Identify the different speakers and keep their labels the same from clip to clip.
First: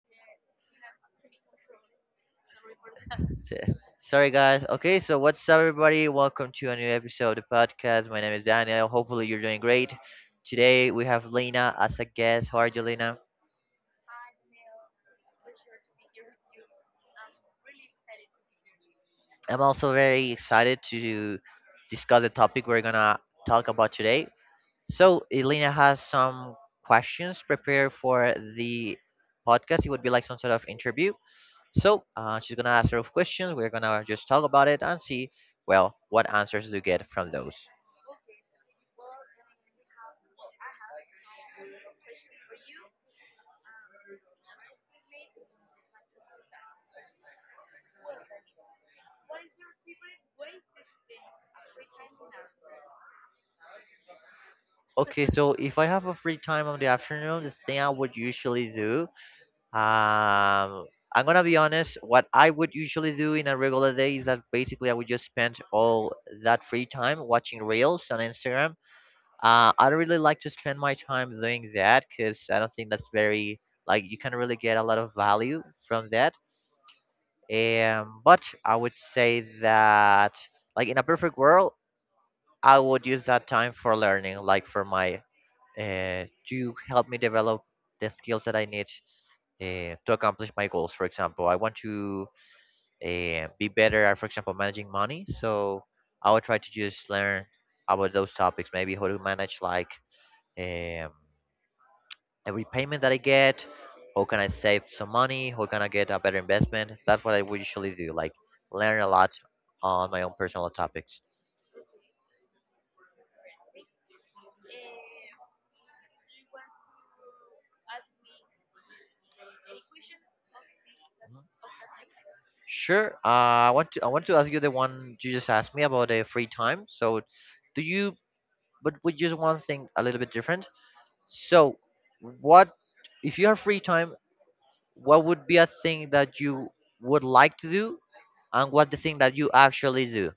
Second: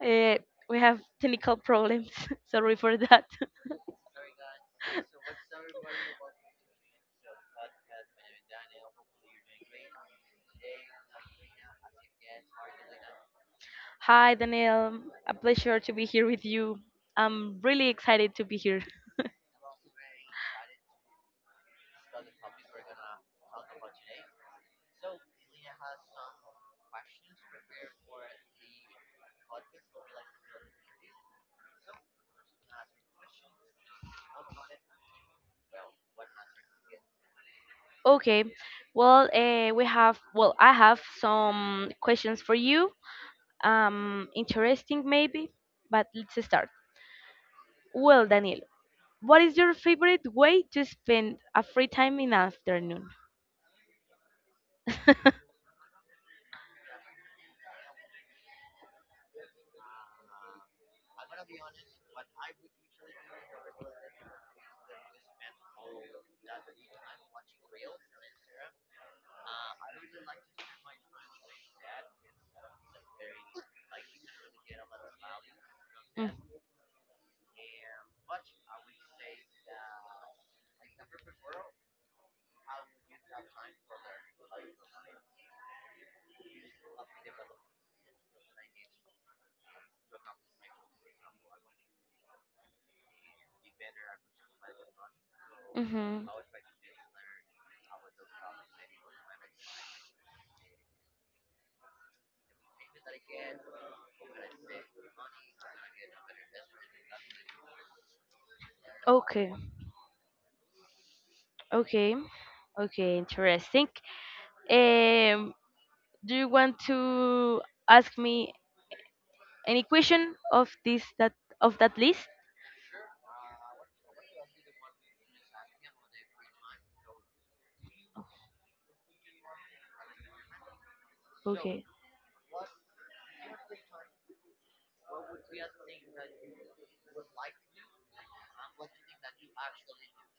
Speaker 1: Eh, we have technical problems. Sorry for that.
Speaker 2: Sorry, guys. Okay, so what's up, everybody? Welcome to a new episode of the podcast. My name is Daniel. Hopefully, you're doing great. Today, we have Lena as a guest. How are you, Lena?
Speaker 1: Hi, Daniel. A pleasure to be here with you. I'm really excited to be here.
Speaker 2: I'm also very excited to discuss the topic we're gonna talk about today. So, Elena has some questions prepared for the podcast. It would be like some sort of interview. So, she's gonna ask her questions. We're gonna just talk about it and see, well, what answers you get from those.
Speaker 1: Okay. Well, we have. Well, I have some questions for you. Interesting maybe, but let's start. Well, Daniel, what is your favorite way to spend a free time in the afternoon?
Speaker 2: Okay, so if I have a free time on the afternoon, the thing I would usually do, um, I'm gonna be honest, what I would usually do in a regular day is that basically I would just spend all that free time watching reels on Instagram. I don't really like to spend my time doing that because I don't think that's very like you can really get a lot of value from
Speaker 1: Mm.
Speaker 2: that. But I would say that like in a perfect world, I would use that time for learning, like for my to help me develop the skills that I need to accomplish my goals. For example, I want to be better at, for example, managing money. So
Speaker 1: Mhm.
Speaker 2: I would try to just learn about those topics, maybe how to manage like um, every payment that I get. How can I save some money? How can I get a better investment? That's what I would usually do. Like learn a lot
Speaker 1: Okay.
Speaker 2: on my own personal topics.
Speaker 1: Okay. Okay. Interesting. Um, do you want to ask me any question of this that
Speaker 2: Mhm.
Speaker 1: of that list?
Speaker 2: Sure. I want to ask you the one you just asked me about the free time. So, do you but we just want thing a little bit different. So,
Speaker 1: Okay.
Speaker 2: what if you have free time? What would be a thing that you would like to do, and what the thing that you actually do?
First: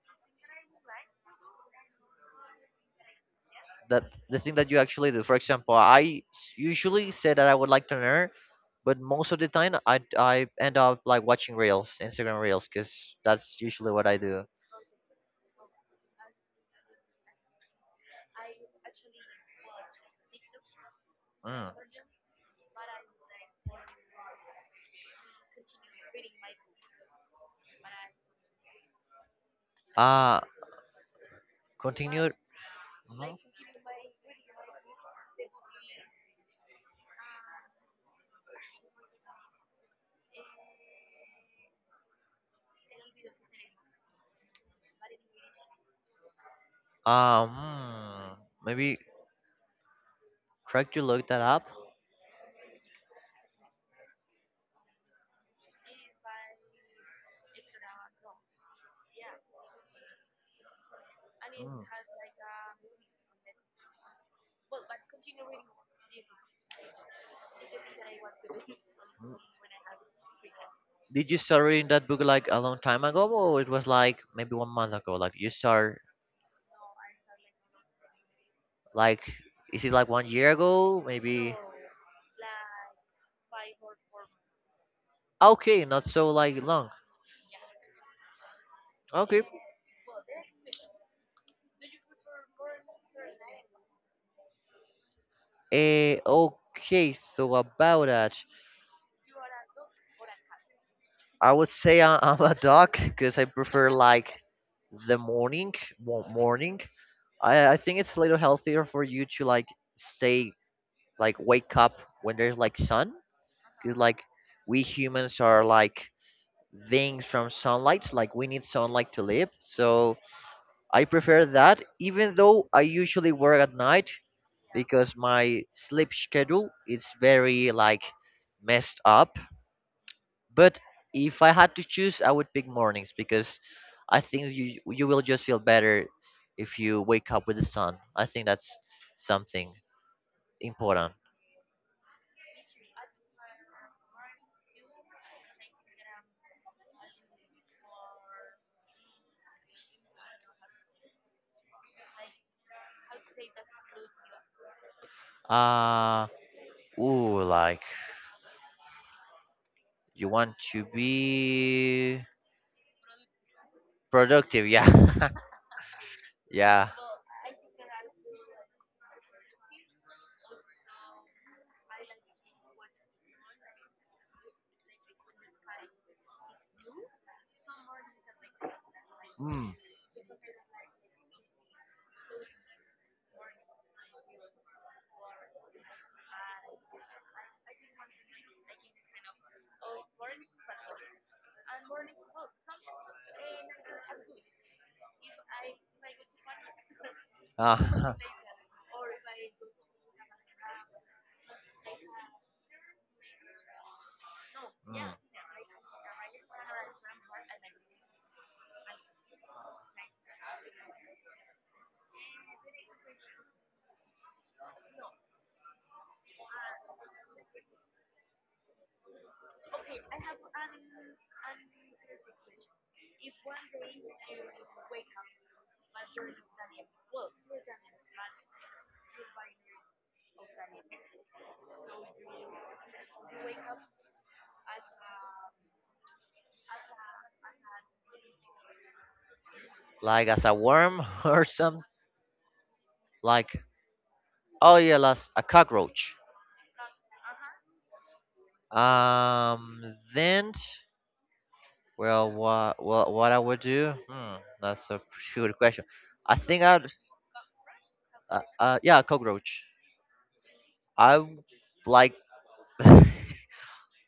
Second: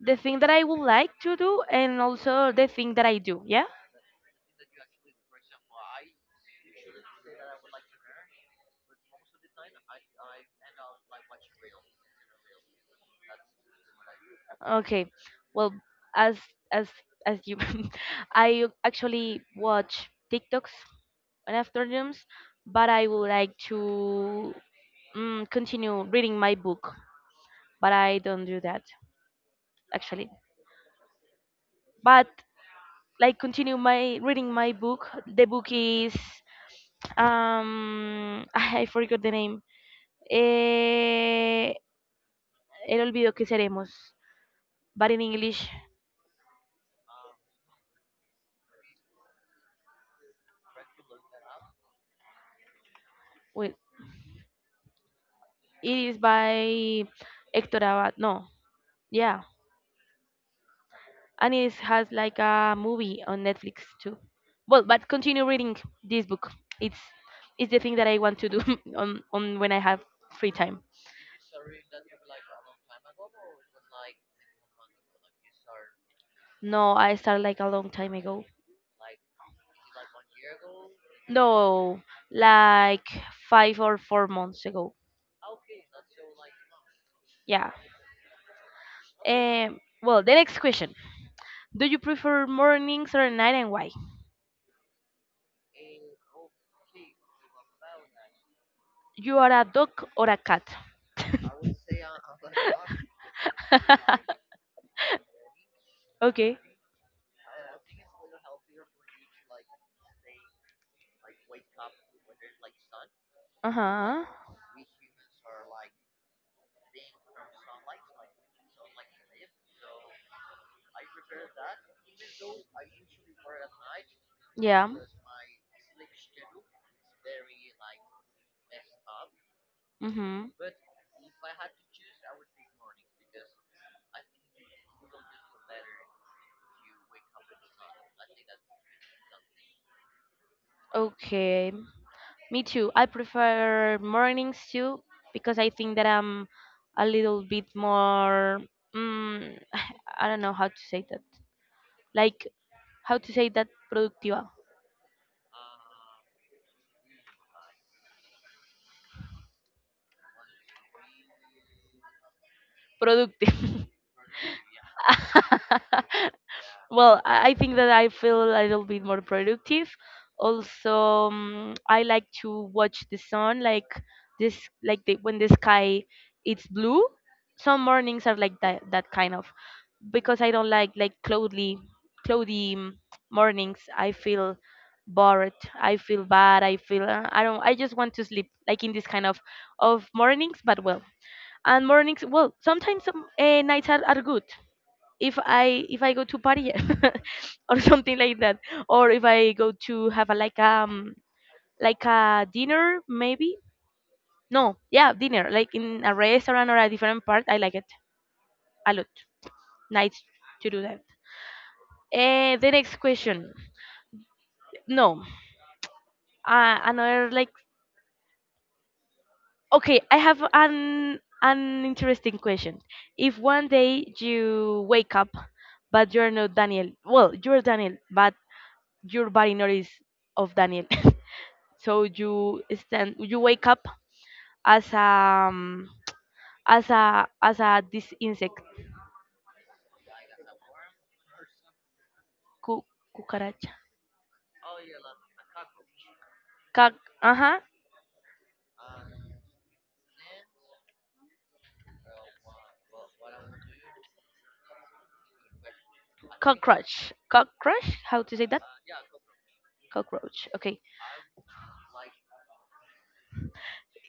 Speaker 1: The thing that I would like to do and also the thing that I do. Yeah.
Speaker 2: That the thing that you actually do. For example, usually say that I would like to learn, but most of the time I end up like watching reels, Instagram reels, because that's usually what I do.
Speaker 1: Okay. Well, as as as you I actually watch TikToks in
Speaker 2: Mm.
Speaker 1: afternoons, but I would like to continue reading my book, but I don't do that actually.
Speaker 2: Uh
Speaker 1: But
Speaker 2: continue.
Speaker 1: like continue my reading my book. The book is I forgot the name. Eh, El olvido que seremos. But in English,
Speaker 2: Um, maybe try to look that up.
Speaker 1: well, it is by Hector Abad. No, yeah, and it has like a movie on Netflix too. Well, but continue reading this book. It's it's the thing that I want to do on when I have free time.
Speaker 2: Did you start reading that book like a long time ago, or it was like maybe 1 month ago? Like you start
Speaker 1: No, I started like a long time ago.
Speaker 2: like is it like 1 year ago? Maybe
Speaker 1: No, like 5 or 4 months ago.
Speaker 2: okay, not so like long.
Speaker 1: Yeah.
Speaker 2: Okay.
Speaker 1: Well, the next question: do you prefer mornings or night, and why?
Speaker 2: Okay. So about that,
Speaker 1: You are a dog or a cat?
Speaker 2: I would say I'm a dog because I prefer like the morning.
Speaker 1: Okay.
Speaker 2: Morning. I think it's a little healthier for you to like stay like wake up when there's like sun.
Speaker 1: Uh
Speaker 2: Cause like
Speaker 1: huh.
Speaker 2: we humans are like things from sunlight like we need sunlight to live, so I prefer that even though I usually work at night
Speaker 1: Yeah.
Speaker 2: because my sleep schedule is very like messed up.
Speaker 1: Mm-hmm.
Speaker 2: But if I had to choose, I would pick mornings because I think you will just feel better if you wake up with the sun. I think that's something important.
Speaker 1: Okay. Me too. I prefer mornings too because I think that I'm a little bit more. Mm, I don't know how to say that. Like how to say that productiva.
Speaker 2: uh ooh, like you want to be
Speaker 1: Productive.
Speaker 2: productive. Yeah. Yeah.
Speaker 1: Well, I think that I feel a little bit more productive. Also, I like to watch the sun, like this, when the sky it's blue. Some mornings are like that, that kind of.
Speaker 2: Hmm.
Speaker 1: Because I don't like cloudy mornings. I feel bored. I feel bad. I feel I don't. I just want to sleep like in this kind of mornings. But well, and mornings well sometimes some nights are good. If I go to party or
Speaker 2: Uh,
Speaker 1: something like that, or if I go to have a like a dinner maybe no yeah dinner like in a restaurant or a different part. I like it a lot. Nice to do that. The next question. No, another like okay, I have an interesting question. If one day you wake up, but you're not Daniel, well, you're Daniel, but your body not is of Daniel. So you stand, you wake up as um as a this insect.
Speaker 2: like as a worm or something.
Speaker 1: cu-
Speaker 2: Like
Speaker 1: cucaracha.
Speaker 2: oh yeah, las a cockroach.
Speaker 1: Ca- uh-huh.
Speaker 2: Um, then well, what I would do? Hmm, that's a pretty good question. I think I'd
Speaker 1: Cockroach, how to say that?
Speaker 2: yeah, a cockroach.
Speaker 1: Cockroach. Okay.
Speaker 2: I w- like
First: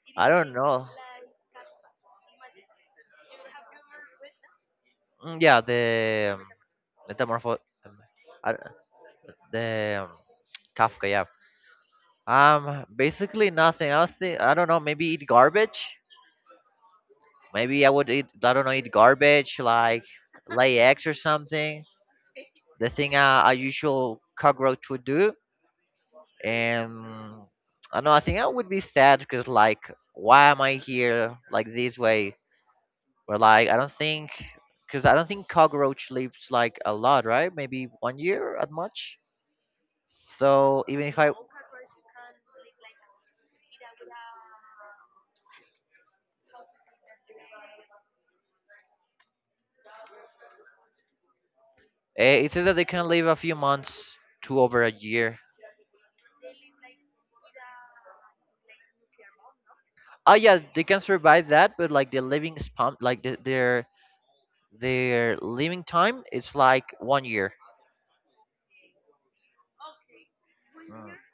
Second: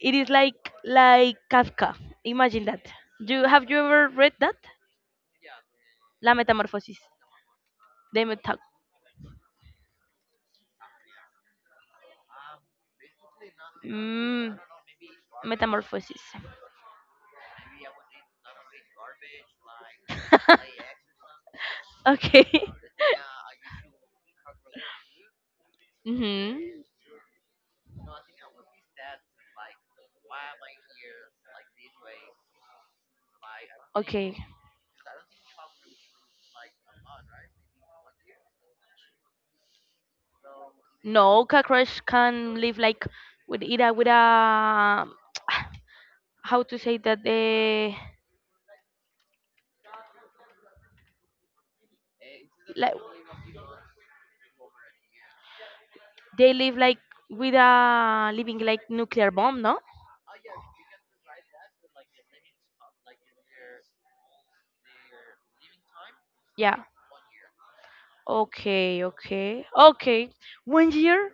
Speaker 1: It
Speaker 2: I
Speaker 1: is
Speaker 2: don't
Speaker 1: like
Speaker 2: know.
Speaker 1: like Kafka. Imagine that. Do have you ever read that?
Speaker 2: Yeah,
Speaker 1: La
Speaker 2: the
Speaker 1: Metamorphosis.
Speaker 2: metamorpho um,
Speaker 1: The
Speaker 2: I
Speaker 1: meta
Speaker 2: d- the Kafka. Yeah. Basically nothing. I was think I
Speaker 1: mm,
Speaker 2: don't know. Maybe eat garbage.
Speaker 1: Metamorphosis.
Speaker 2: Maybe I would eat, I don't know, eat garbage like lay eggs or something.
Speaker 1: Okay.
Speaker 2: The thing a usual cockroach would do.
Speaker 1: Mhm.
Speaker 2: And I know, I think I would be sad because, like, why am I here like this way? Or like, I don't think,
Speaker 1: Okay.
Speaker 2: because I don't think cockroach lives like a lot, right? Maybe 1 year at much. So even if I,
Speaker 1: No, cockroach can live like with a, how to say that, the
Speaker 2: it says that they
Speaker 1: like.
Speaker 2: can live a few months to over a year.
Speaker 1: They live like with a living like nuclear bomb, no?
Speaker 2: Oh yeah, they can survive that, but like the living span, like their living time is
Speaker 1: Yeah.
Speaker 2: like 1 year.
Speaker 1: Okay. Okay. Okay. 1 year.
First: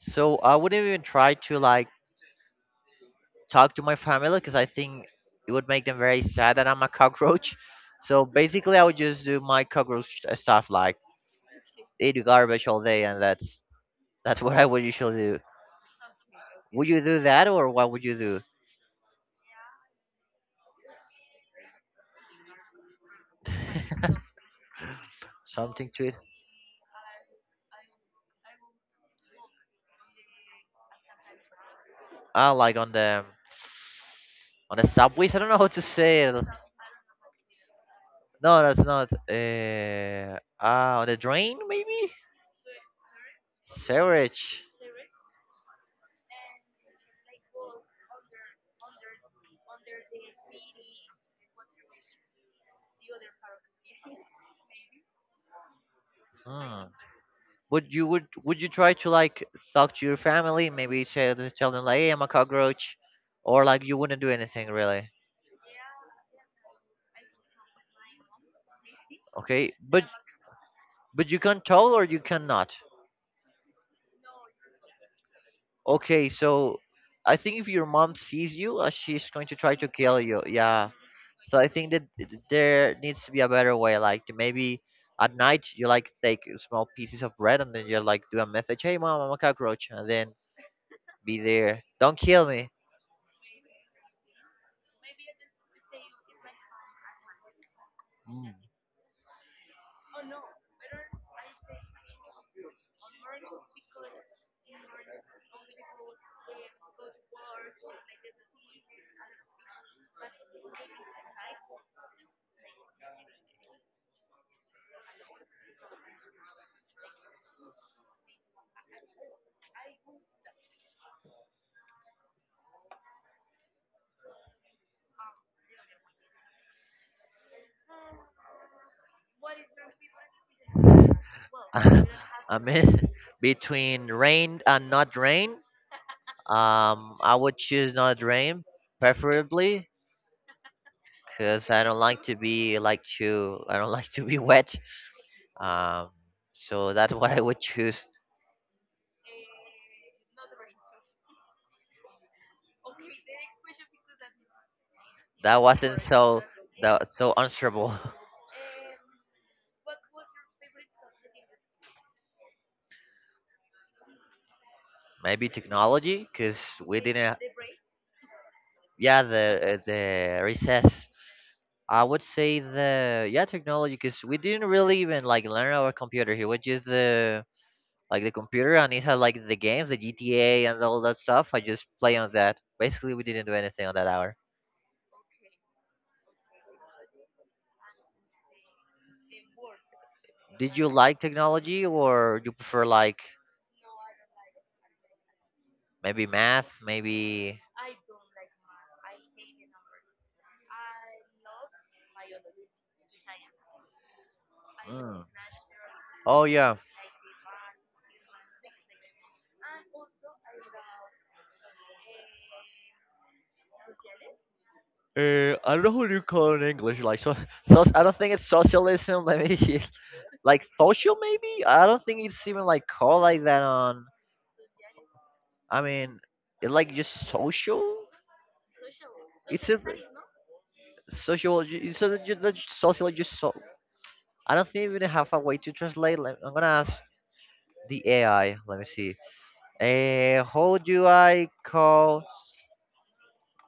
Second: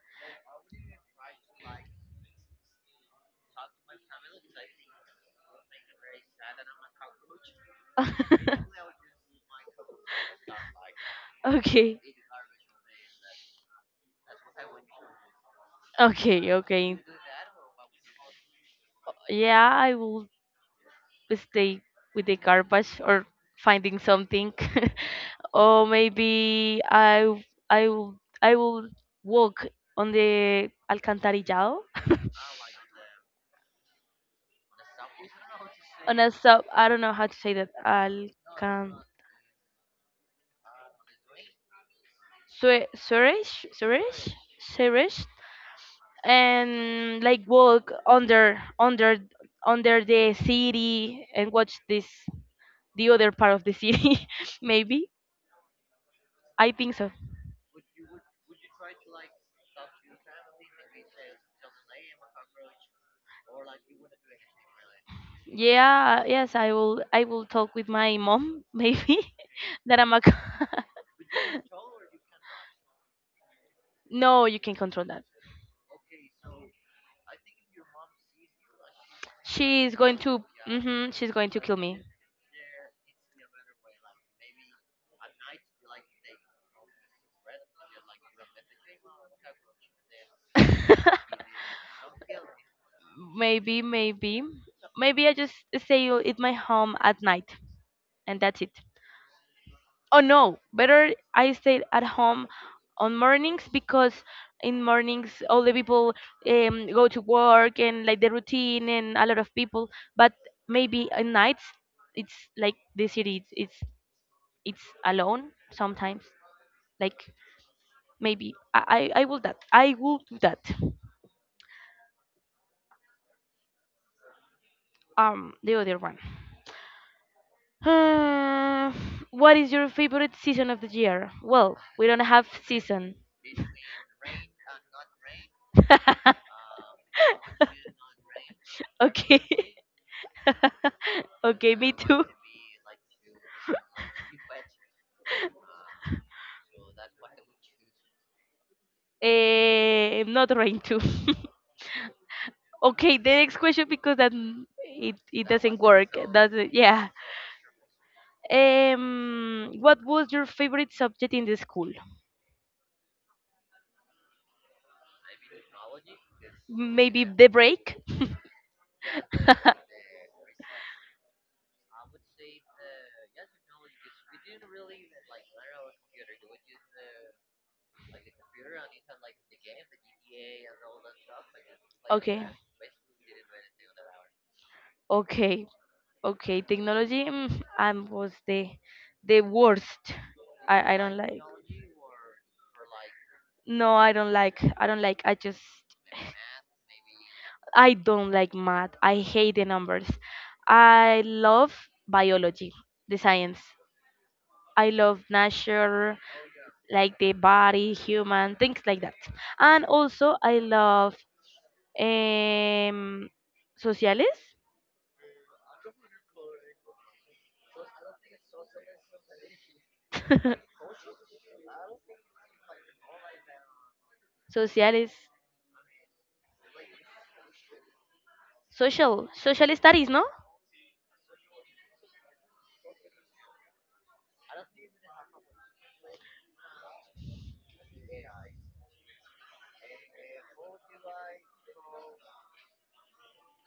Speaker 2: So I wouldn't even try to like talk to my family because I think it would make them very sad that I'm a cockroach. So basically, I would just do my cockroach stuff like
Speaker 1: Okay.
Speaker 2: eat garbage all day, and that's what I would usually do.
Speaker 1: Okay.
Speaker 2: Would you
Speaker 1: Okay.
Speaker 2: do that, or what would you do?
Speaker 1: Yeah, I will stay with the garbage or finding something.
Speaker 2: Something
Speaker 1: or
Speaker 2: to it.
Speaker 1: maybe I w- I will I will walk on the Alcantarillado.
Speaker 2: Ah, like on the subways. I don't know how to
Speaker 1: On
Speaker 2: say
Speaker 1: a
Speaker 2: it.
Speaker 1: sub, I don't know how to say that
Speaker 2: No, that's
Speaker 1: Alcan.
Speaker 2: not. On the drain maybe.
Speaker 1: Sue- Suresh Suresh
Speaker 2: Sewerage.
Speaker 1: Suresh, and like walk under the city and watch this the other part of the city maybe. I
Speaker 2: Hmm.
Speaker 1: think so.
Speaker 2: Would you would you try to like talk to your family, maybe say to tell them like, hey, I'm a cockroach, or like you wouldn't do anything really?
Speaker 1: Yeah, yes, I will talk with my mom maybe
Speaker 2: Okay,
Speaker 1: that I'm a c-.
Speaker 2: but you can tell or you cannot.
Speaker 1: No, you can control that.
Speaker 2: Okay, so I think if your mom sees you, she's going to try to
Speaker 1: she's going
Speaker 2: kill you.
Speaker 1: to
Speaker 2: Yeah,
Speaker 1: hmm she's going
Speaker 2: so
Speaker 1: to
Speaker 2: I
Speaker 1: kill
Speaker 2: think that
Speaker 1: me.
Speaker 2: there needs to be a better way, like to maybe at night you like take small pieces of bread and then you like do a message, hey mom, I'm a cockroach, and then be there, don't kill me.
Speaker 1: Maybe, maybe, maybe I just stay at my home at night, and that's it. Oh no, better I stay at home on mornings because in mornings all the people go to work and like the routine and a lot of people. But maybe at nights it's like the city, it's alone sometimes. Like maybe I will that I will do that. The other one. Uh, what is your favorite season of the year? Well, we
Speaker 2: Mm.
Speaker 1: don't have
Speaker 2: I mean,
Speaker 1: season.
Speaker 2: between rain and not rain, I would choose not rain,
Speaker 1: Okay,
Speaker 2: preferably, because
Speaker 1: okay,
Speaker 2: I
Speaker 1: me
Speaker 2: don't like
Speaker 1: too.
Speaker 2: to be like to I don't like to be wet. Um, so that's what I would choose.
Speaker 1: Not rain too. Okay, the next question because that it doesn't work. Doesn't yeah.
Speaker 2: It's so answerable.
Speaker 1: What was your favorite subject in the school?
Speaker 2: Maybe technology, because we
Speaker 1: Maybe
Speaker 2: didn't.
Speaker 1: the break.
Speaker 2: Yeah, the recess. I would say the yeah technology, because we didn't really even like learn our computer here. We just the like the computer and it had like the games, the GTA and all that stuff. I just play on
Speaker 1: Okay.
Speaker 2: that. Basically, we didn't do anything on that hour.
Speaker 1: Okay, okay. Technology was the worst.
Speaker 2: Did you
Speaker 1: I don't
Speaker 2: like
Speaker 1: like.
Speaker 2: technology or you prefer like
Speaker 1: No, I don't like. I don't like. I just
Speaker 2: maybe math, maybe?
Speaker 1: I don't like math. I hate the numbers. I love biology, the science. I love nature,
Speaker 2: Oh yeah.
Speaker 1: like the body, human, things like that. And also I love em, sociales,
Speaker 2: I don't know what you call it in English. Like so, so I don't think it's socialism. Let me see. Like social maybe. I don't think it's even like called like that on.
Speaker 1: sociales,
Speaker 2: I mean, it like just social,
Speaker 1: social, social studies, no?
Speaker 2: social. So that just social just so. I don't think we even have a way to translate. I'm gonna ask the AI. Let me see. How do I call?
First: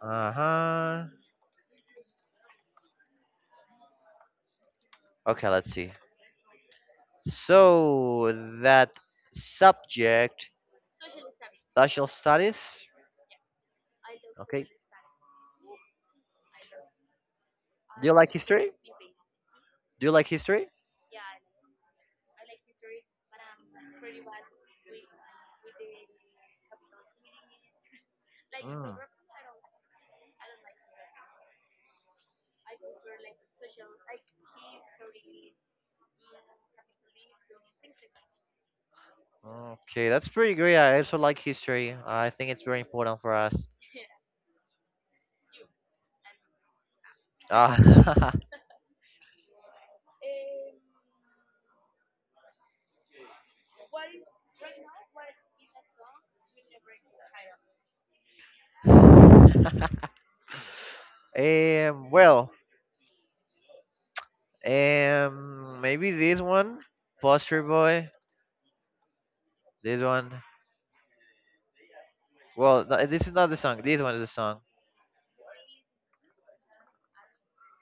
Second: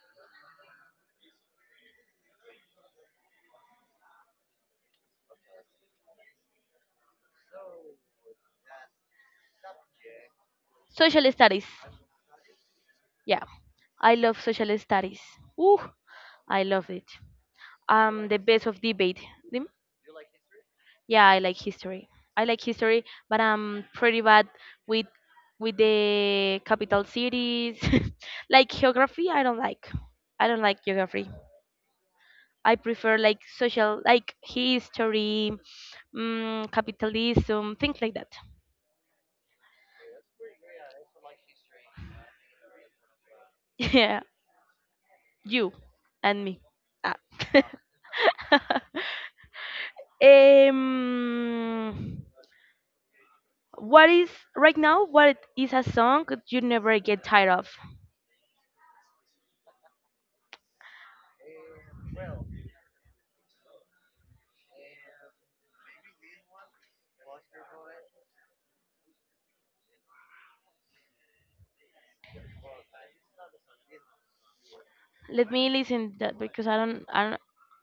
Speaker 2: Uh huh. Okay, let's see. So that subject,
Speaker 1: Social studies.
Speaker 2: national studies,
Speaker 1: Yeah, I love social studies. Ooh, I love it.
Speaker 2: like
Speaker 1: The best
Speaker 2: history.
Speaker 1: of debate. Dim-
Speaker 2: Do you like history?
Speaker 1: Yeah, I like history. I like history, but I'm pretty bad with with the capital cities. like geography, I don't like. I don't like geography. I prefer like social, like history, capitalism, things like that.
Speaker 2: Okay, that's pretty great. I also like history. I think it's very important for us.
Speaker 1: Yeah, you and me. Ah.
Speaker 2: Ah,
Speaker 1: Um, what is right now? What is a song that you never get tired of?
Speaker 2: well, maybe this one, Poster Boy. This one. Well, this is not the song. This one is the song.
Speaker 1: Let me listen that because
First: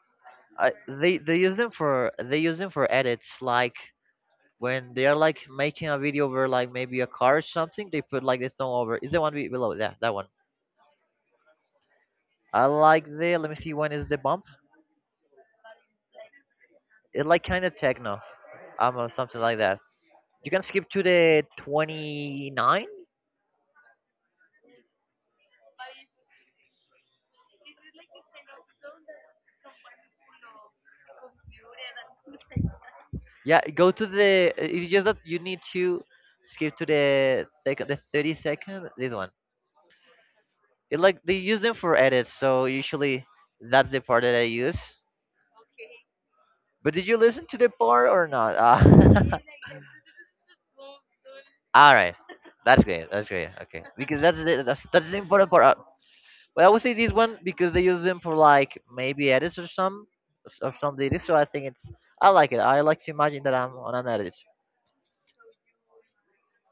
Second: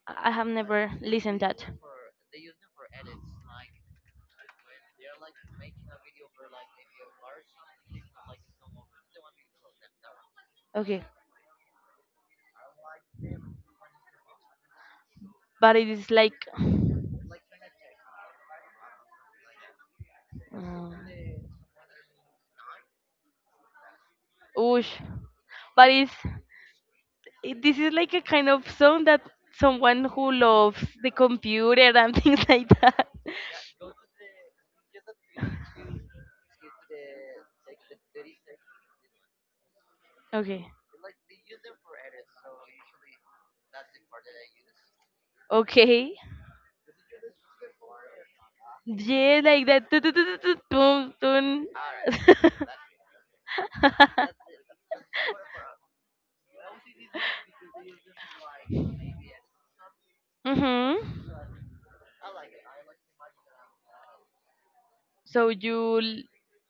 Speaker 1: I have
Speaker 2: I,
Speaker 1: never
Speaker 2: they
Speaker 1: listened
Speaker 2: use
Speaker 1: that.
Speaker 2: them for they use them for edits, like when they are like making a video over like maybe a car or something. They put like the thumb over is the one below, yeah, that one.
Speaker 1: Okay,
Speaker 2: I like the, let me see when is the bump.
Speaker 1: but it is like,
Speaker 2: It like kind of techno, or something like that. You can skip
Speaker 1: mm,
Speaker 2: to the 29.
Speaker 1: oosh, but this is like a kind of song that someone who loves the computer and things like that.
Speaker 2: Yeah, go to the, it's just that you need to skip to the like the 30-second this one.
Speaker 1: Okay,
Speaker 2: It like they use them for edits, so usually that's the part that I use.
Speaker 1: okay.
Speaker 2: But did you listen to the part or not?
Speaker 1: Yeah, like that. Tu- tu- tu- tu- tu- Dun, dun.
Speaker 2: All right, that's great. That's great. Okay, because that's the, that's the important part. Well, I would say this one because they use them for like maybe edits or some
Speaker 1: Mhm.
Speaker 2: edits. So I think it's, I like it. I like to imagine that I'm on an edit.
Speaker 1: So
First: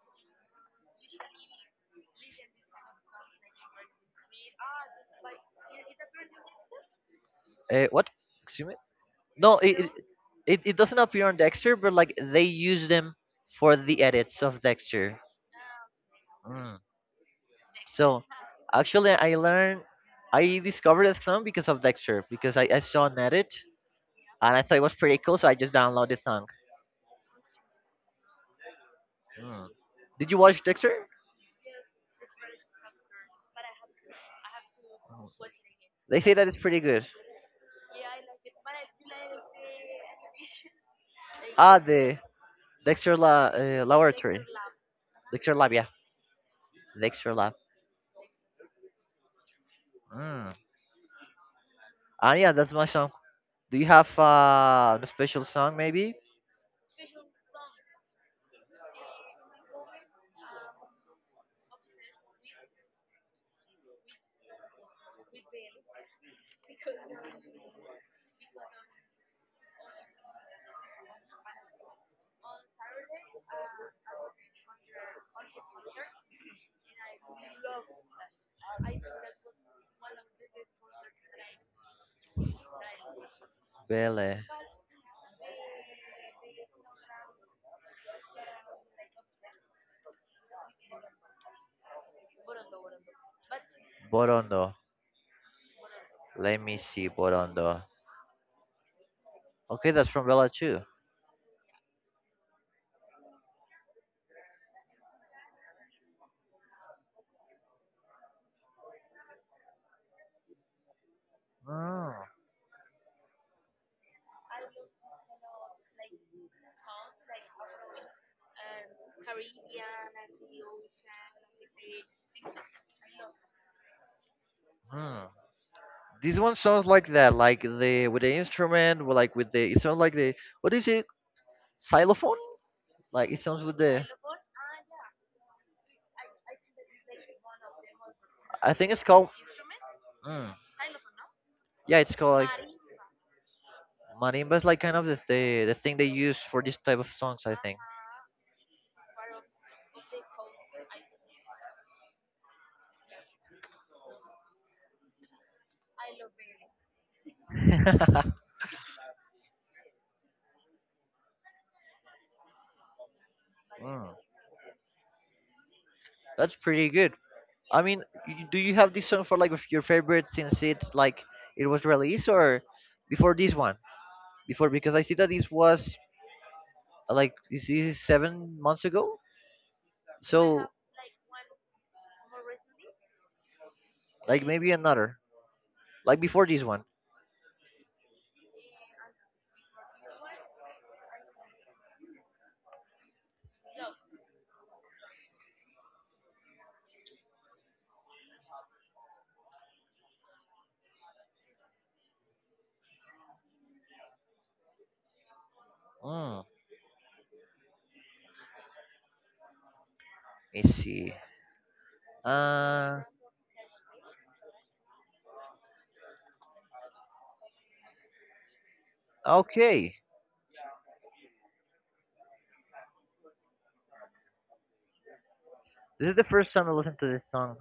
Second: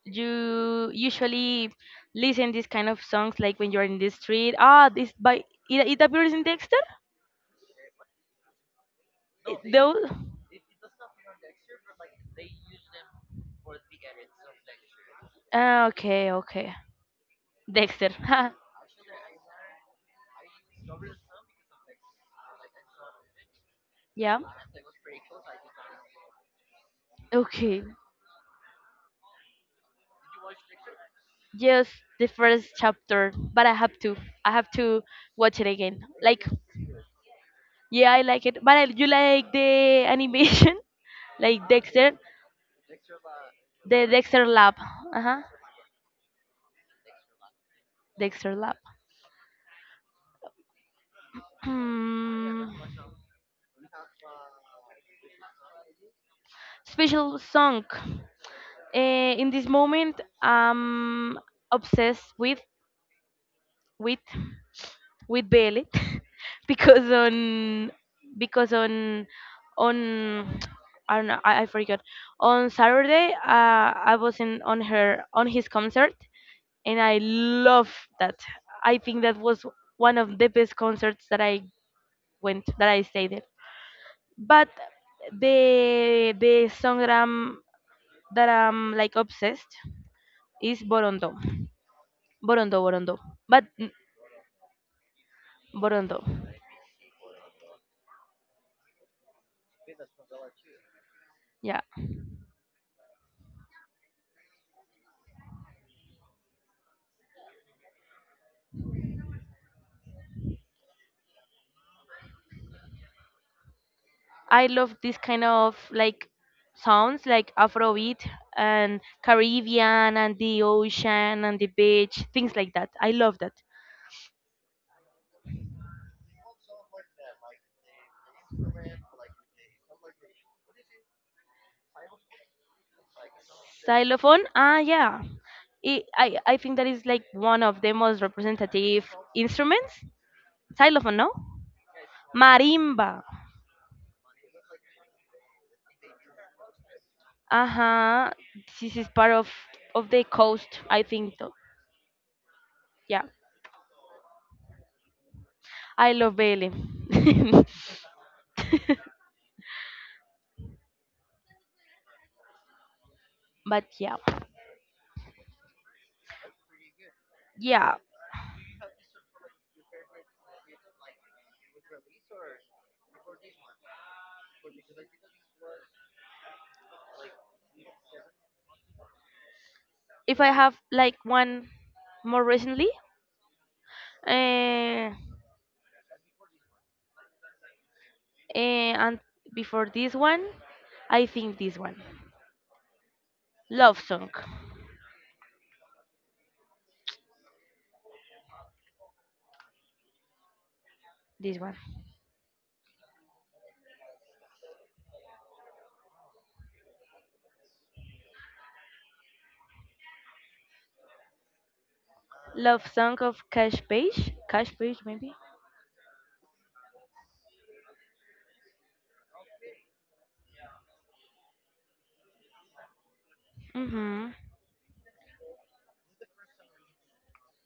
Speaker 1: you usually listen these kind of songs like when you're in the street. Ah, this by it appears in Dexter.
Speaker 2: What? Excuse me. No,
Speaker 1: It, those.
Speaker 2: it it doesn't appear on Dexter, but like they use them for the edits of Dexter.
Speaker 1: Ah, okay, okay.
Speaker 2: Mm.
Speaker 1: Dexter.
Speaker 2: So actually, I discovered some because of Dexter because I saw an edit
Speaker 1: Yeah.
Speaker 2: and I thought it was pretty cool, so I just downloaded the song.
Speaker 1: Okay.
Speaker 2: Hmm. Did you watch Dexter?
Speaker 1: Just the first chapter, but I have to. I have to watch it again.
Speaker 2: They say
Speaker 1: Like
Speaker 2: that it's pretty good.
Speaker 1: Yeah, I like it. But you like the animation, like
Speaker 2: Ah,
Speaker 1: Dexter,
Speaker 2: the Dexter La,
Speaker 1: the
Speaker 2: Lawyer,
Speaker 1: Dexter Lab. Uh huh.
Speaker 2: Dexter Lab, yeah, Dexter Lab.
Speaker 1: Dexter Lab.
Speaker 2: Hmm. And yeah,
Speaker 1: Hmm.
Speaker 2: that's my song. Do you have a special song maybe?
Speaker 1: Special song. In this moment, I'm obsessed with with Bailey because on because on I don't know. I forgot. On Saturday, I was in on her on his concert, and I love that. I think that was one of the best concerts that I went that I stayed in.
Speaker 2: Bele,
Speaker 1: But the song that I'm like obsessed is Borondo. Borondo, Borondo. But
Speaker 2: Borondo.
Speaker 1: Borondo.
Speaker 2: Let me see, Borondo. Okay, that's from Bella too.
Speaker 1: Yeah.
Speaker 2: Hmm.
Speaker 1: I love this kind of like sounds like Afrobeat and Caribbean and the ocean and the beach, things like that. I love that.
Speaker 2: Hmm. This one sounds like that, like the with the instrument, with like with the it sounds like the, what is it? Xylophone? Like it sounds with the,
Speaker 1: Xylophone? Ah, yeah. I think that is like one of the most
Speaker 2: I think it's
Speaker 1: representative
Speaker 2: called,
Speaker 1: instruments.
Speaker 2: hmm,
Speaker 1: Xylophone, no?
Speaker 2: yeah, it's called.
Speaker 1: Marimba.
Speaker 2: Marimba is like kind of the thing they use for this type of songs, I think.
Speaker 1: Uh-huh. This is part of the coast, I think. Though. Yeah. I love Bailey. but yeah.
Speaker 2: Mm, that's pretty good. I
Speaker 1: Yeah.
Speaker 2: mean, do you have this song for like your favorite since it's like it was released or before this one? Before because I see that this was like this is 7 months ago,
Speaker 1: If I
Speaker 2: so
Speaker 1: have like one more recently,
Speaker 2: like maybe
Speaker 1: uh,
Speaker 2: another like before this one.
Speaker 1: and before this one, I think this one. Love song. This one.
Speaker 2: Mm, let me see.
Speaker 1: Love
Speaker 2: Uh,
Speaker 1: Song of Cash Page. Cash Page, maybe?
Speaker 2: okay.
Speaker 1: Mm-hmm.
Speaker 2: This is the first time I listened to this song.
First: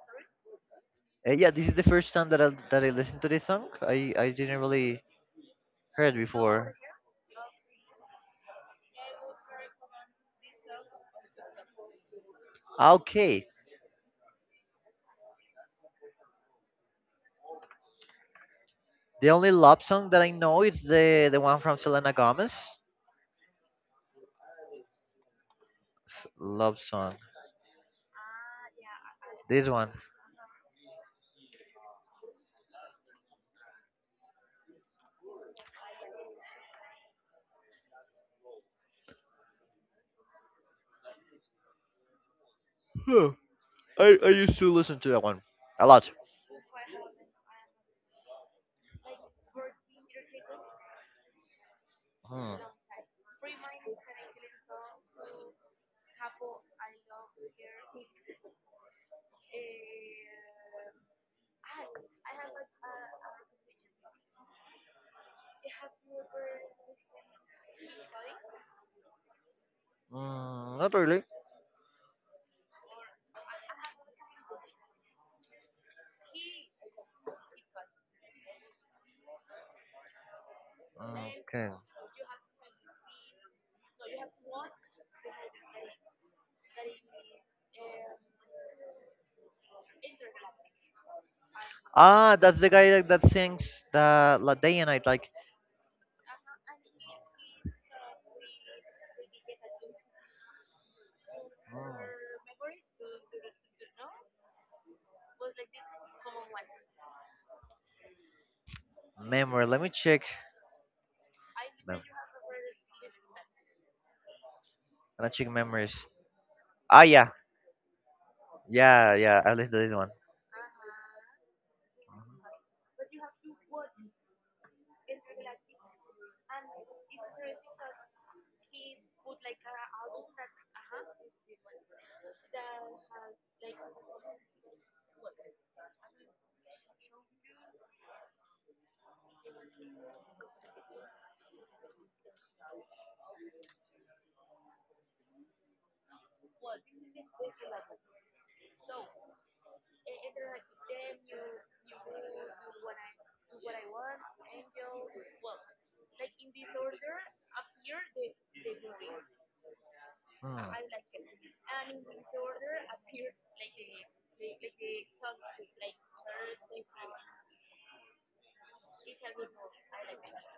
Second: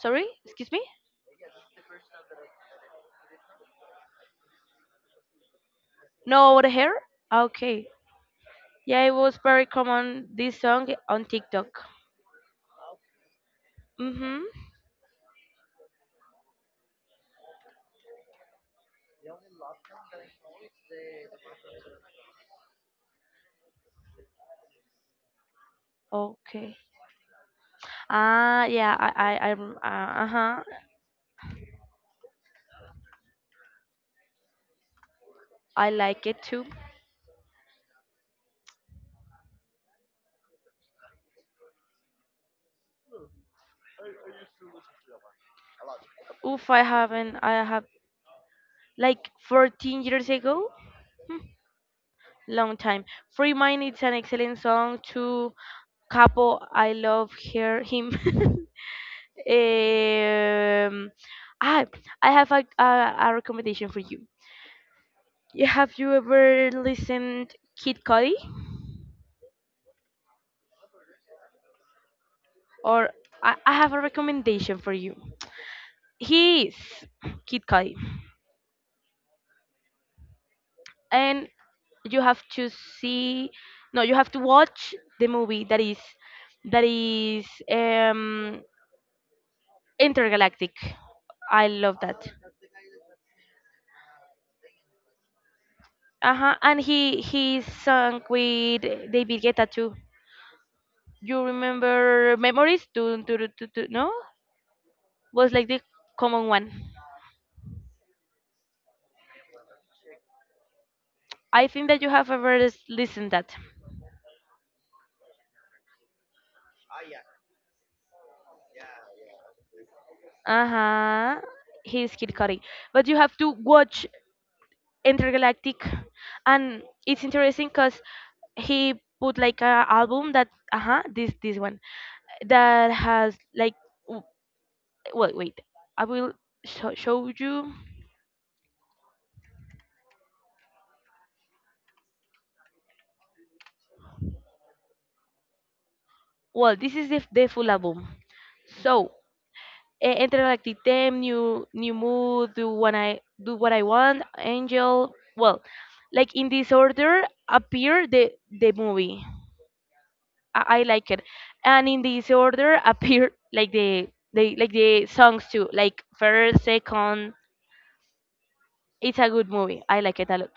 Speaker 1: Sorry, excuse me?
Speaker 2: Yeah, this is the first time that I listened to this song. I didn't really heard
Speaker 1: No the
Speaker 2: before.
Speaker 1: hair? Okay. Yeah, it was very common, this song, on TikTok.
Speaker 2: Okay.
Speaker 1: Mm-hmm.
Speaker 2: The only love song that I know is the one from Selena Gomez.
Speaker 1: Okay.
Speaker 2: Love song.
Speaker 1: Ah, yeah,
Speaker 2: This one.
Speaker 1: uh-huh. I like it too.
Speaker 2: Huh. I used to listen to that one a lot.
Speaker 1: Oof, I haven't, I have, like, 14 years ago? Long time. Free Mind, it's an excellent song to Capo, I love him. Um, I I have a recommendation for you. Have you ever listened Kid Cudi?
Speaker 2: Mm, not really.
Speaker 1: Or I have a recommendation for you. He is Kid Cudi, and
Speaker 2: Okay.
Speaker 1: you have to see. No, you have to watch the movie that is intergalactic. I love that.
Speaker 2: Ah, that's the guy that, that sings the La Day and Night like
Speaker 1: Uh huh. And he sung with David Guetta too. You remember memories? Do, do, do, do, do, no? Was like the common one.
Speaker 2: memory. Let me check.
Speaker 1: I think that you have ever listened that.
Speaker 2: Let me check memories. Ah, yeah. I listened to this one.
Speaker 1: Uh-huh. He's Kid Cudi. But you have to watch Intergalactic, and it's interesting because he put like a album that this one that has like w- well, wait, I will show you. Well, this is the full album, so Intergalactic Them, New Mood, Do What I Want, Angel. Well, like in this order appear the movie. I,
Speaker 2: Hmm.
Speaker 1: I like it, and in this order appear the songs too. Like first, second. It's a good movie. I like it a lot.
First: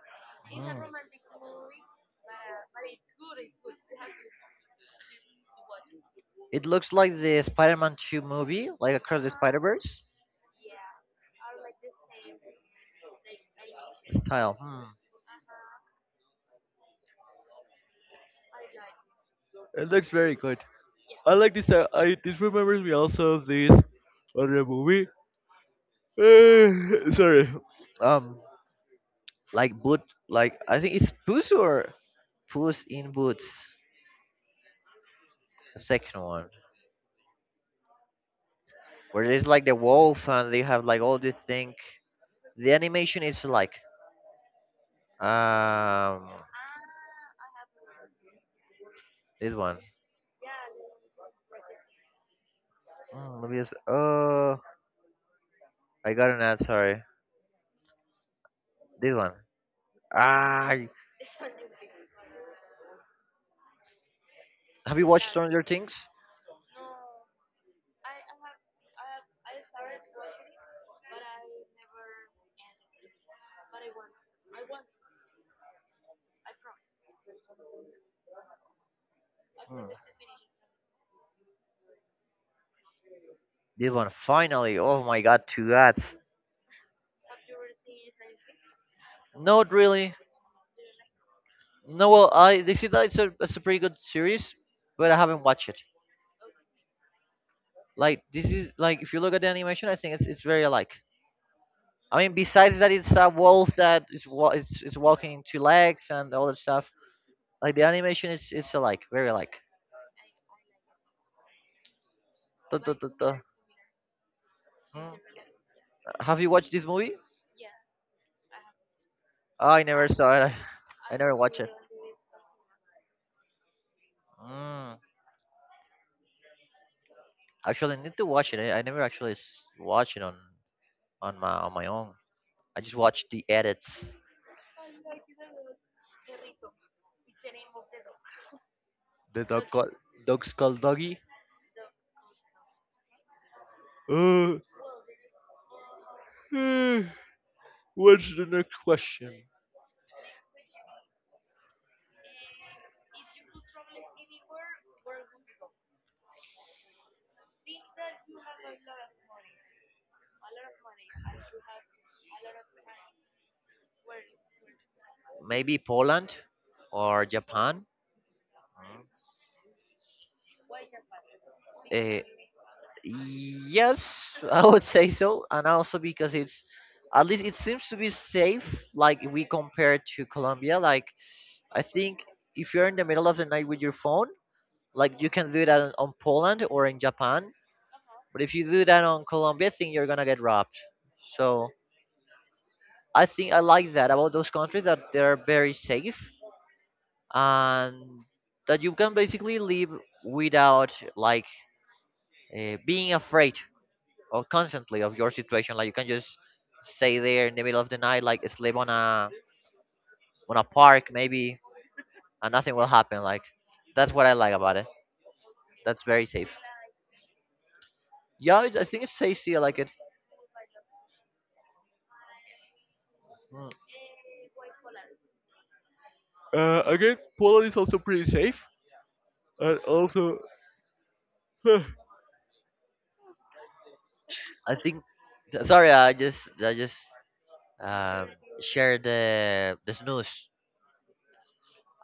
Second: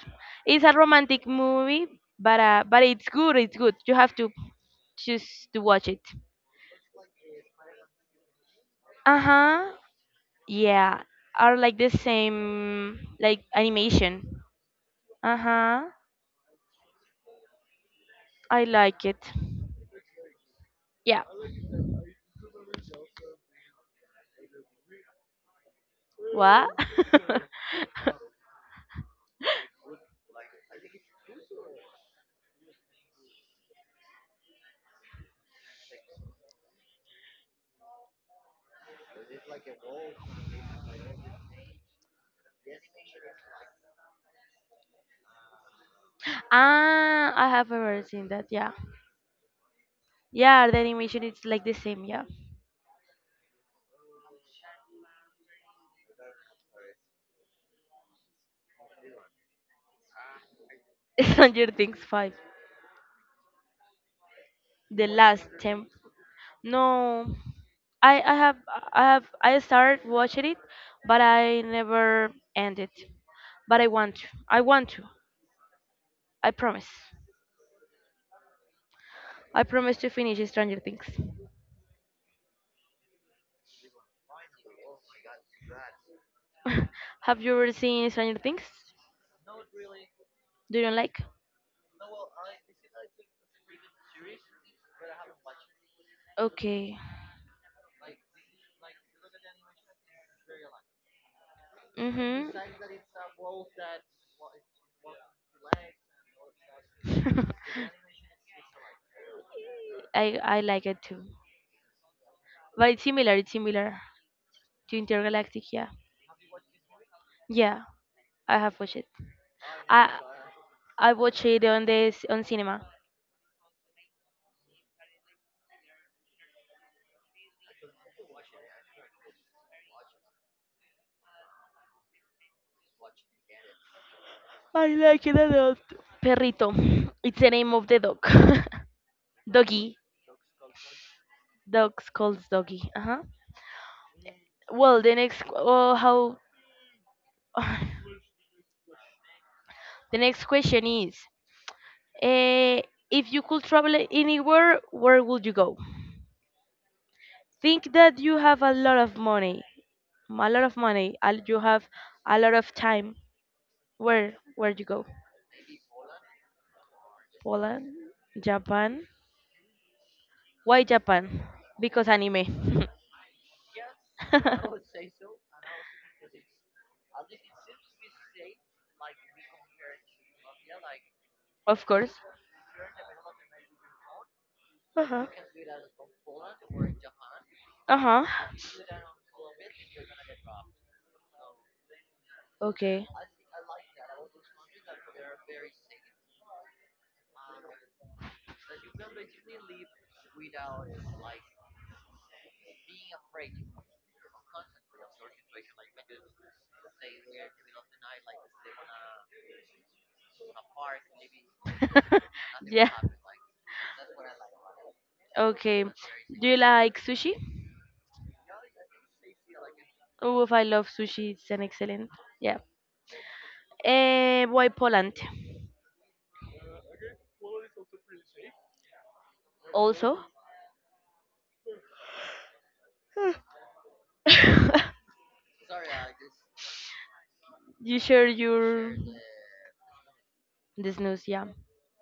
Speaker 1: It's a romantic movie, but it's good. It's good. You have to choose to watch it.
Speaker 2: It looks like the Spider-Man 2 movie, like
Speaker 1: Uh
Speaker 2: Across the
Speaker 1: huh.
Speaker 2: Spider-Verse
Speaker 1: Yeah, are like the same like animation.
Speaker 2: style. Hmm.
Speaker 1: Uh-huh. I like it.
Speaker 2: It looks very good.
Speaker 1: Yeah.
Speaker 2: I like this. I this remembers me also of this other movie.
Speaker 1: What?
Speaker 2: Sorry. Um, Like boot, like I think it's Puss or Puss in Boots, the second one, where there's like the wolf and they have like all this thing. The animation is like um
Speaker 1: Ah, I have ever seen that. Yeah.
Speaker 2: this one.
Speaker 1: Yeah, the animation is like the same. Yeah.
Speaker 2: Mm, let me just oh I got an ad. Sorry, this one. Ah,
Speaker 1: Stranger Things 5.
Speaker 2: have you
Speaker 1: The
Speaker 2: watched
Speaker 1: last
Speaker 2: Stranger
Speaker 1: temp.
Speaker 2: Things?
Speaker 1: No. I I have I started watching it, but I never ended. But I want to. I want to. I promise. I promise to finish Stranger Things.
Speaker 2: This one finally. Oh my God, two ads.
Speaker 1: Have you ever seen Stranger Things?
Speaker 2: Not really.
Speaker 1: Do you like?
Speaker 2: No, well, I they said that it's a pretty good series, but I haven't watched it.
Speaker 1: Okay.
Speaker 2: Like this is like if you look at the animation, I think it's very alike. I mean,
Speaker 1: Mm-hmm.
Speaker 2: besides that, it's a wolf that is wa- is walking in two legs and all that stuff. Like the animation, it's alike, very alike.
Speaker 1: I like it too.
Speaker 2: Duh,
Speaker 1: But
Speaker 2: duh,
Speaker 1: it's similar,
Speaker 2: duh.
Speaker 1: it's similar to
Speaker 2: Mm.
Speaker 1: Intergalactic, yeah.
Speaker 2: Have you watched this movie?
Speaker 1: Yeah, I have watched it.
Speaker 2: Oh, I never
Speaker 1: I
Speaker 2: saw it.
Speaker 1: I
Speaker 2: I never.
Speaker 1: watched it on cinema.
Speaker 2: Mm. Actually, I need to watch it. I never actually watch it on on my own. I just watched the edits.
Speaker 1: I like it a lot. Perrito. It's the name of the dog.
Speaker 2: The dog called
Speaker 1: Doggy.
Speaker 2: dog's called Doggy.
Speaker 1: Dogs calls doggy. Uh-huh. Well, the next oh how
Speaker 2: Uh, Question.
Speaker 1: the next question is Eh, if you could travel anywhere, where would you go? Think that you have a lot of money, a lot of money, and you have a lot of time. Where you go?
Speaker 2: Maybe Poland or Japan.
Speaker 1: Poland, Japan. Why Japan? Because
Speaker 2: Uh,
Speaker 1: anime.
Speaker 2: yes, I would say so, and also because it's at least it seems to be safe. Like if we compare to Colombia, like I
Speaker 1: Of course.
Speaker 2: think if you're in the middle of the night with your phone,
Speaker 1: Uh
Speaker 2: like
Speaker 1: huh.
Speaker 2: you can do that on Poland or in Japan.
Speaker 1: Uh huh.
Speaker 2: But if you do that on Colombia, I think you're gonna get robbed. So
Speaker 1: Okay.
Speaker 2: I think I like that about those countries that they're very safe and that you can basically live without like being afraid of constantly of your situation like you can just stay there in the middle of the night like sleep on a park maybe and nothing will
Speaker 1: Yeah.
Speaker 2: happen like that's what I like about it,
Speaker 1: Okay.
Speaker 2: that's very
Speaker 1: Do
Speaker 2: safe.
Speaker 1: you like sushi?
Speaker 2: Yeah, I think it's safety I like it.
Speaker 1: Oh, if I love sushi, it's an excellent. Yeah.
Speaker 2: Mm.
Speaker 1: Why Poland?
Speaker 2: Again, Poland is also pretty safe, and
Speaker 1: Also,
Speaker 2: also I think sorry I just
Speaker 1: you share
Speaker 2: um
Speaker 1: your
Speaker 2: shared the this news.
Speaker 1: this news. Yeah.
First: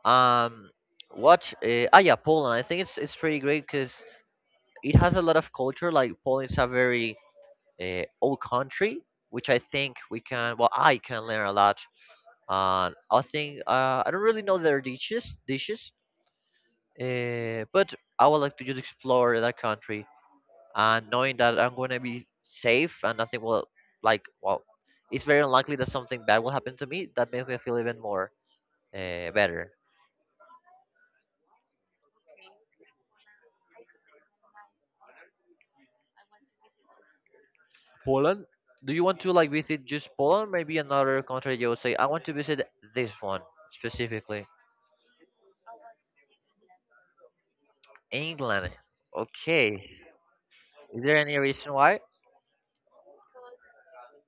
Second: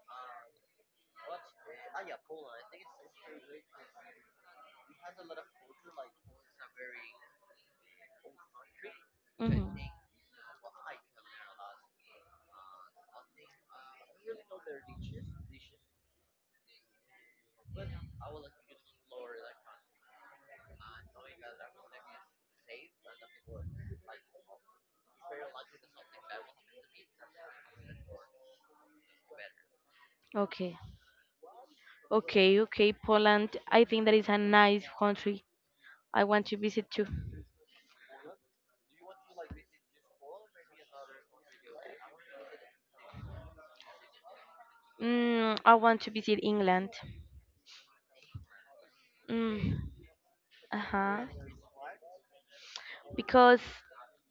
Speaker 2: Um what uh, ah yeah, Poland, I think it's pretty great because it has a lot of culture. Like Poland is a very old country, which I
Speaker 1: Mm-hmm.
Speaker 2: think we can. Well, I can learn a lot. And I think I don't really know their dishes. But I would like to just explore that country and knowing that I'm going to be safe and nothing will like well, it's very unlikely that something bad will happen to me. That makes me feel even more better.
Speaker 1: Okay. Okay, okay. Poland, I think that is a nice country. I want to visit too.
Speaker 2: Poland. Do you want to like visit just Poland? Maybe another country you would say I want to visit this one specifically.
Speaker 1: I want to visit England.
Speaker 2: England.
Speaker 1: Mm,
Speaker 2: Okay. Is there
Speaker 1: uh-huh.
Speaker 2: any reason why?
Speaker 1: Because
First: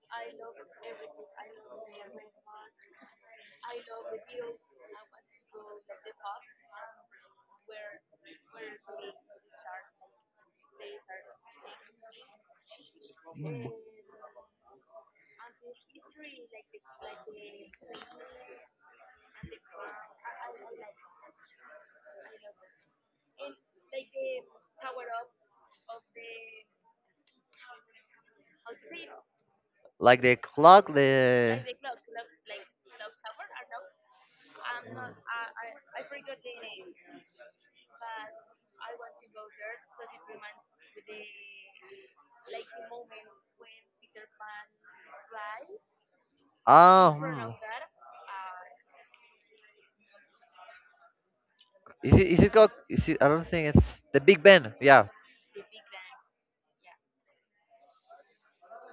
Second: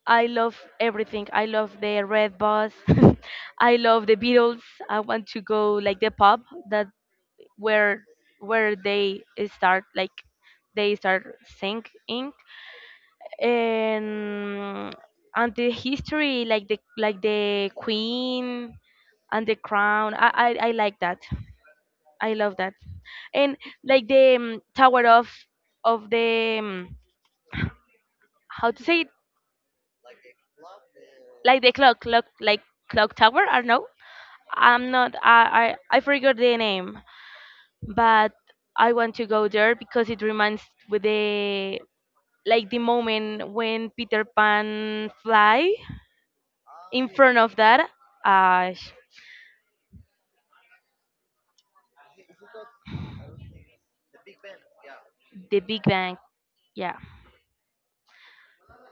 Speaker 1: I love everything. I love the Red Bus. I love the Beatles. I want to go like the pub. where where they start like they start singing, and and the history, like the queen and the crown. I like that. I love that. And like the tower of the how to say it,
Speaker 2: Like the clock, the
Speaker 1: like the clock tower. I don't know. I'm not I forgot the name, but I want to go there because it reminds with the like the moment when Peter Pan fly in
Speaker 2: oh,
Speaker 1: front of that uh sh-
Speaker 2: is it called? Is it? I don't think it's the Big Ben. Yeah.
Speaker 1: the Big Bang, yeah.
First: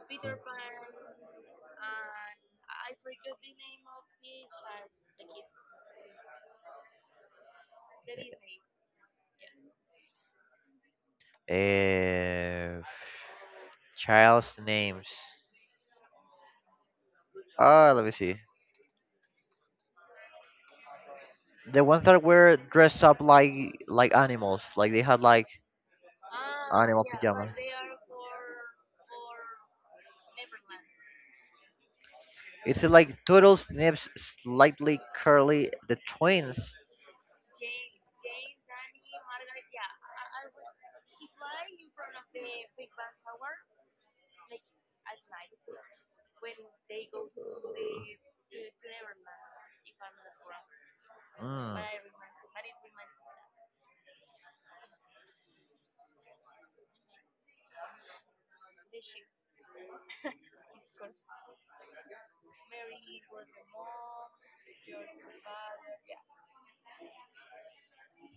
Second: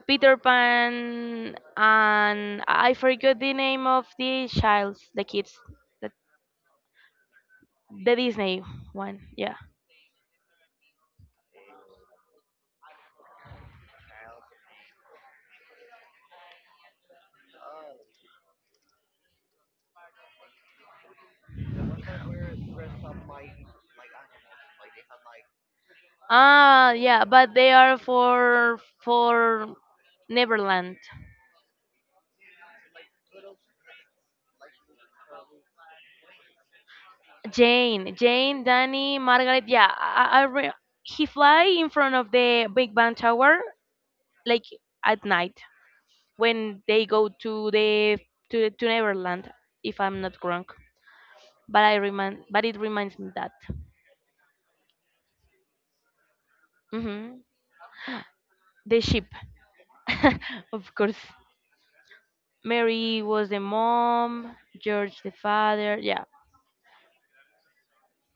Speaker 1: Peter Pan, and I forgot the name of the childs the kids, the, the Disney one, yeah.
Speaker 2: Uh, Child's names. Ah, let me see. The ones that were dressed up like animals, like they had like
Speaker 1: Ah yeah, but they are for Neverland.
Speaker 2: it's like turtles, nips, slightly curly. The twins.
Speaker 1: Jane, Danny, Margaret, yeah, he fly in front of the Big Bang Tower like at night when they go to Neverland, if I'm not wrong.
Speaker 2: Mm,
Speaker 1: But but it reminds me that hmm the ship, of course. Mary was the mom, George the father. Yeah,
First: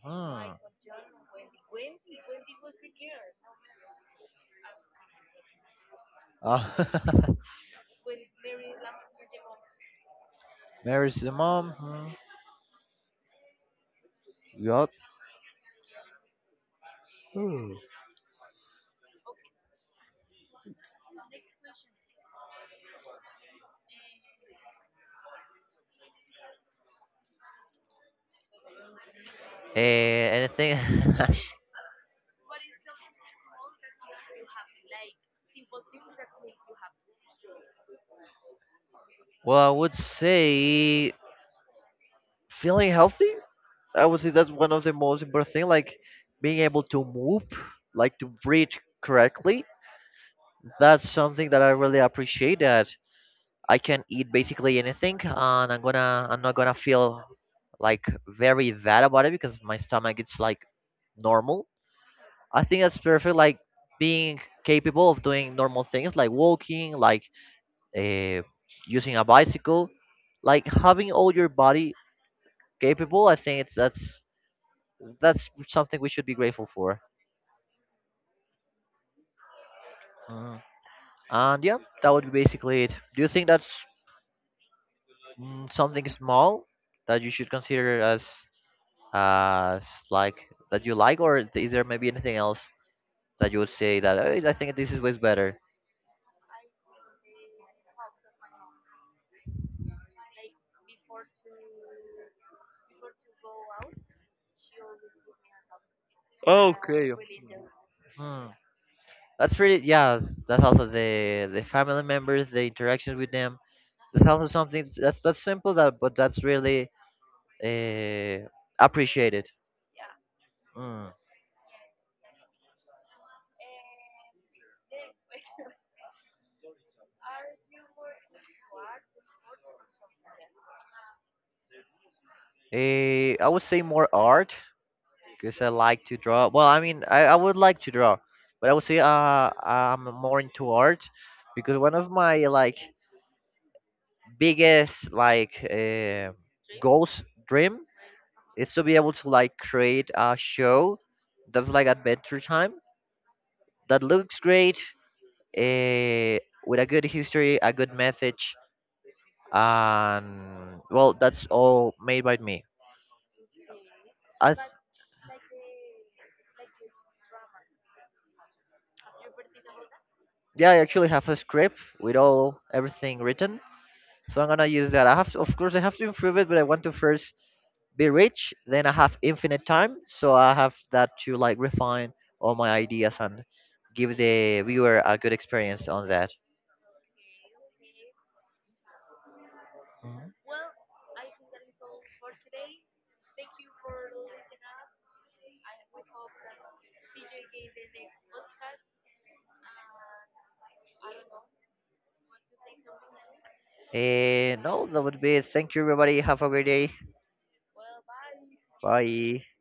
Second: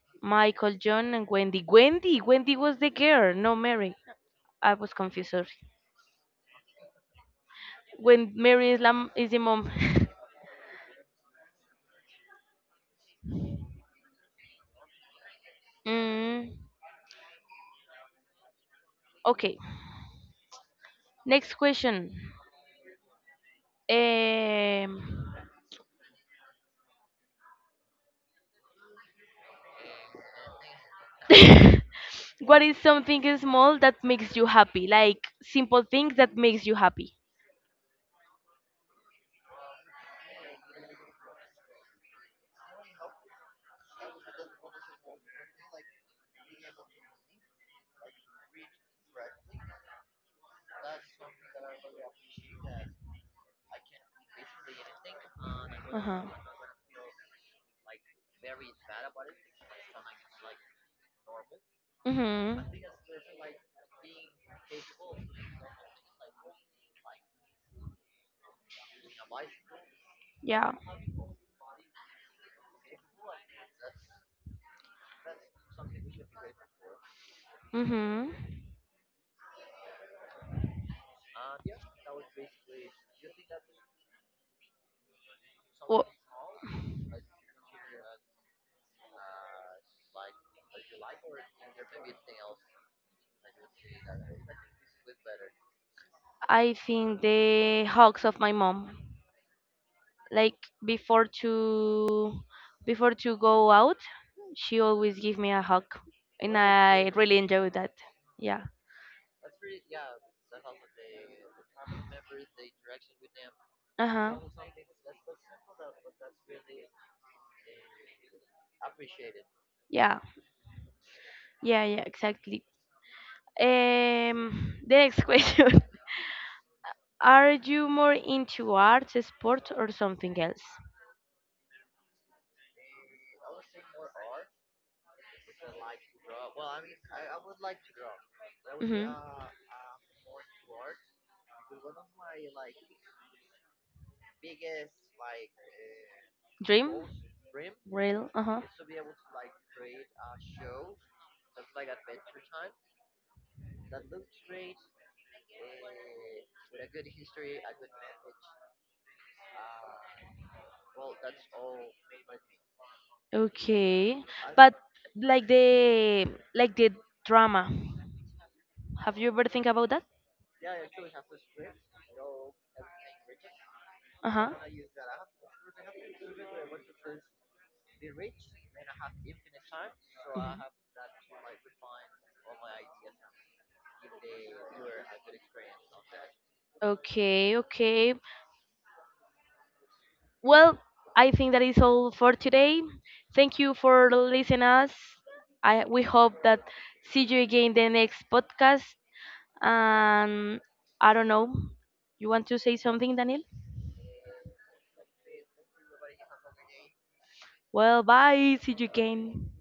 Speaker 2: mm.
Speaker 1: Michael, John, and Wendy. Wendy was the girl, no Mary. I was confused. Sorry.
Speaker 2: Ah,
Speaker 1: When Mary is the mom.
Speaker 2: Mary's the mom. Hmm. Yup.
Speaker 1: mm,
Speaker 2: Uh,
Speaker 1: okay. Next question. Um,
Speaker 2: Anything?
Speaker 1: what is something small that makes you happy? Like simple things that makes you happy.
Speaker 2: Well, I would say feeling healthy. I would say that's one of the most important thing. Like being able to move, like to breathe correctly. That's something that I really appreciate. That I can eat basically anything, and
Speaker 1: Uh-huh.
Speaker 2: I'm not gonna feel like very bad about it because my stomach is like normal.
Speaker 1: Mhm.
Speaker 2: I think that's perfect. Like being capable of doing normal things, like walking, like uh, using a bicycle, like
Speaker 1: Yeah.
Speaker 2: having all your body capable. I think it's that's something we should be grateful for.
Speaker 1: Mhm.
Speaker 2: Uh, And yeah, that would be basically it. Do you think that's mm,
Speaker 1: Well,
Speaker 2: something small that you should consider as as like that you like, or is there maybe anything else that you would say that "Hey, I think this is way better?
Speaker 1: I think the hugs of my mom. Like before to before to go out, she always give me a hug, and I really enjoy that.
Speaker 2: Hmm.
Speaker 1: Yeah.
Speaker 2: That's pretty. Yeah, that's also the family members, the interactions with them. That's
Speaker 1: Uh-huh.
Speaker 2: also something that's simple that, but that's really uh, appreciated.
Speaker 1: Yeah, yeah, yeah, exactly. Um, the next question, are you more into arts, sport, or something else?
Speaker 2: Eh, I would say more art because I like to draw. Well, I mean, I would like to draw, but I would say
Speaker 1: Hmm.
Speaker 2: I'm more into art because one of my like biggest like
Speaker 1: Dream.
Speaker 2: goals dream
Speaker 1: Real. Uh-huh.
Speaker 2: is to be able to like create a show that's like Adventure Time that looks great, uh, with a good history, a good message, and well, that's all made by me.
Speaker 1: Okay,
Speaker 2: I th-
Speaker 1: but like the like the drama. Have you ever think about that?
Speaker 2: yeah, I actually have a script with all everything written.
Speaker 1: Uh
Speaker 2: So I'm
Speaker 1: huh.
Speaker 2: gonna use that. I have to, of course I have to improve it, but I want to first be rich, then I have infinite time, so I have that to like refine all my ideas and give the viewer a good experience on that.
Speaker 1: Okay, okay.
Speaker 2: Mhm.
Speaker 1: Well, I think that is all for today. Thank you for listening us. I we hope that see you again the next podcast. And I don't know. You want to say something, Daniel?
Speaker 2: And no, that would be it. Thank you everybody. Have a great day.
Speaker 1: Well, bye. See you
Speaker 2: Bye.
Speaker 1: again.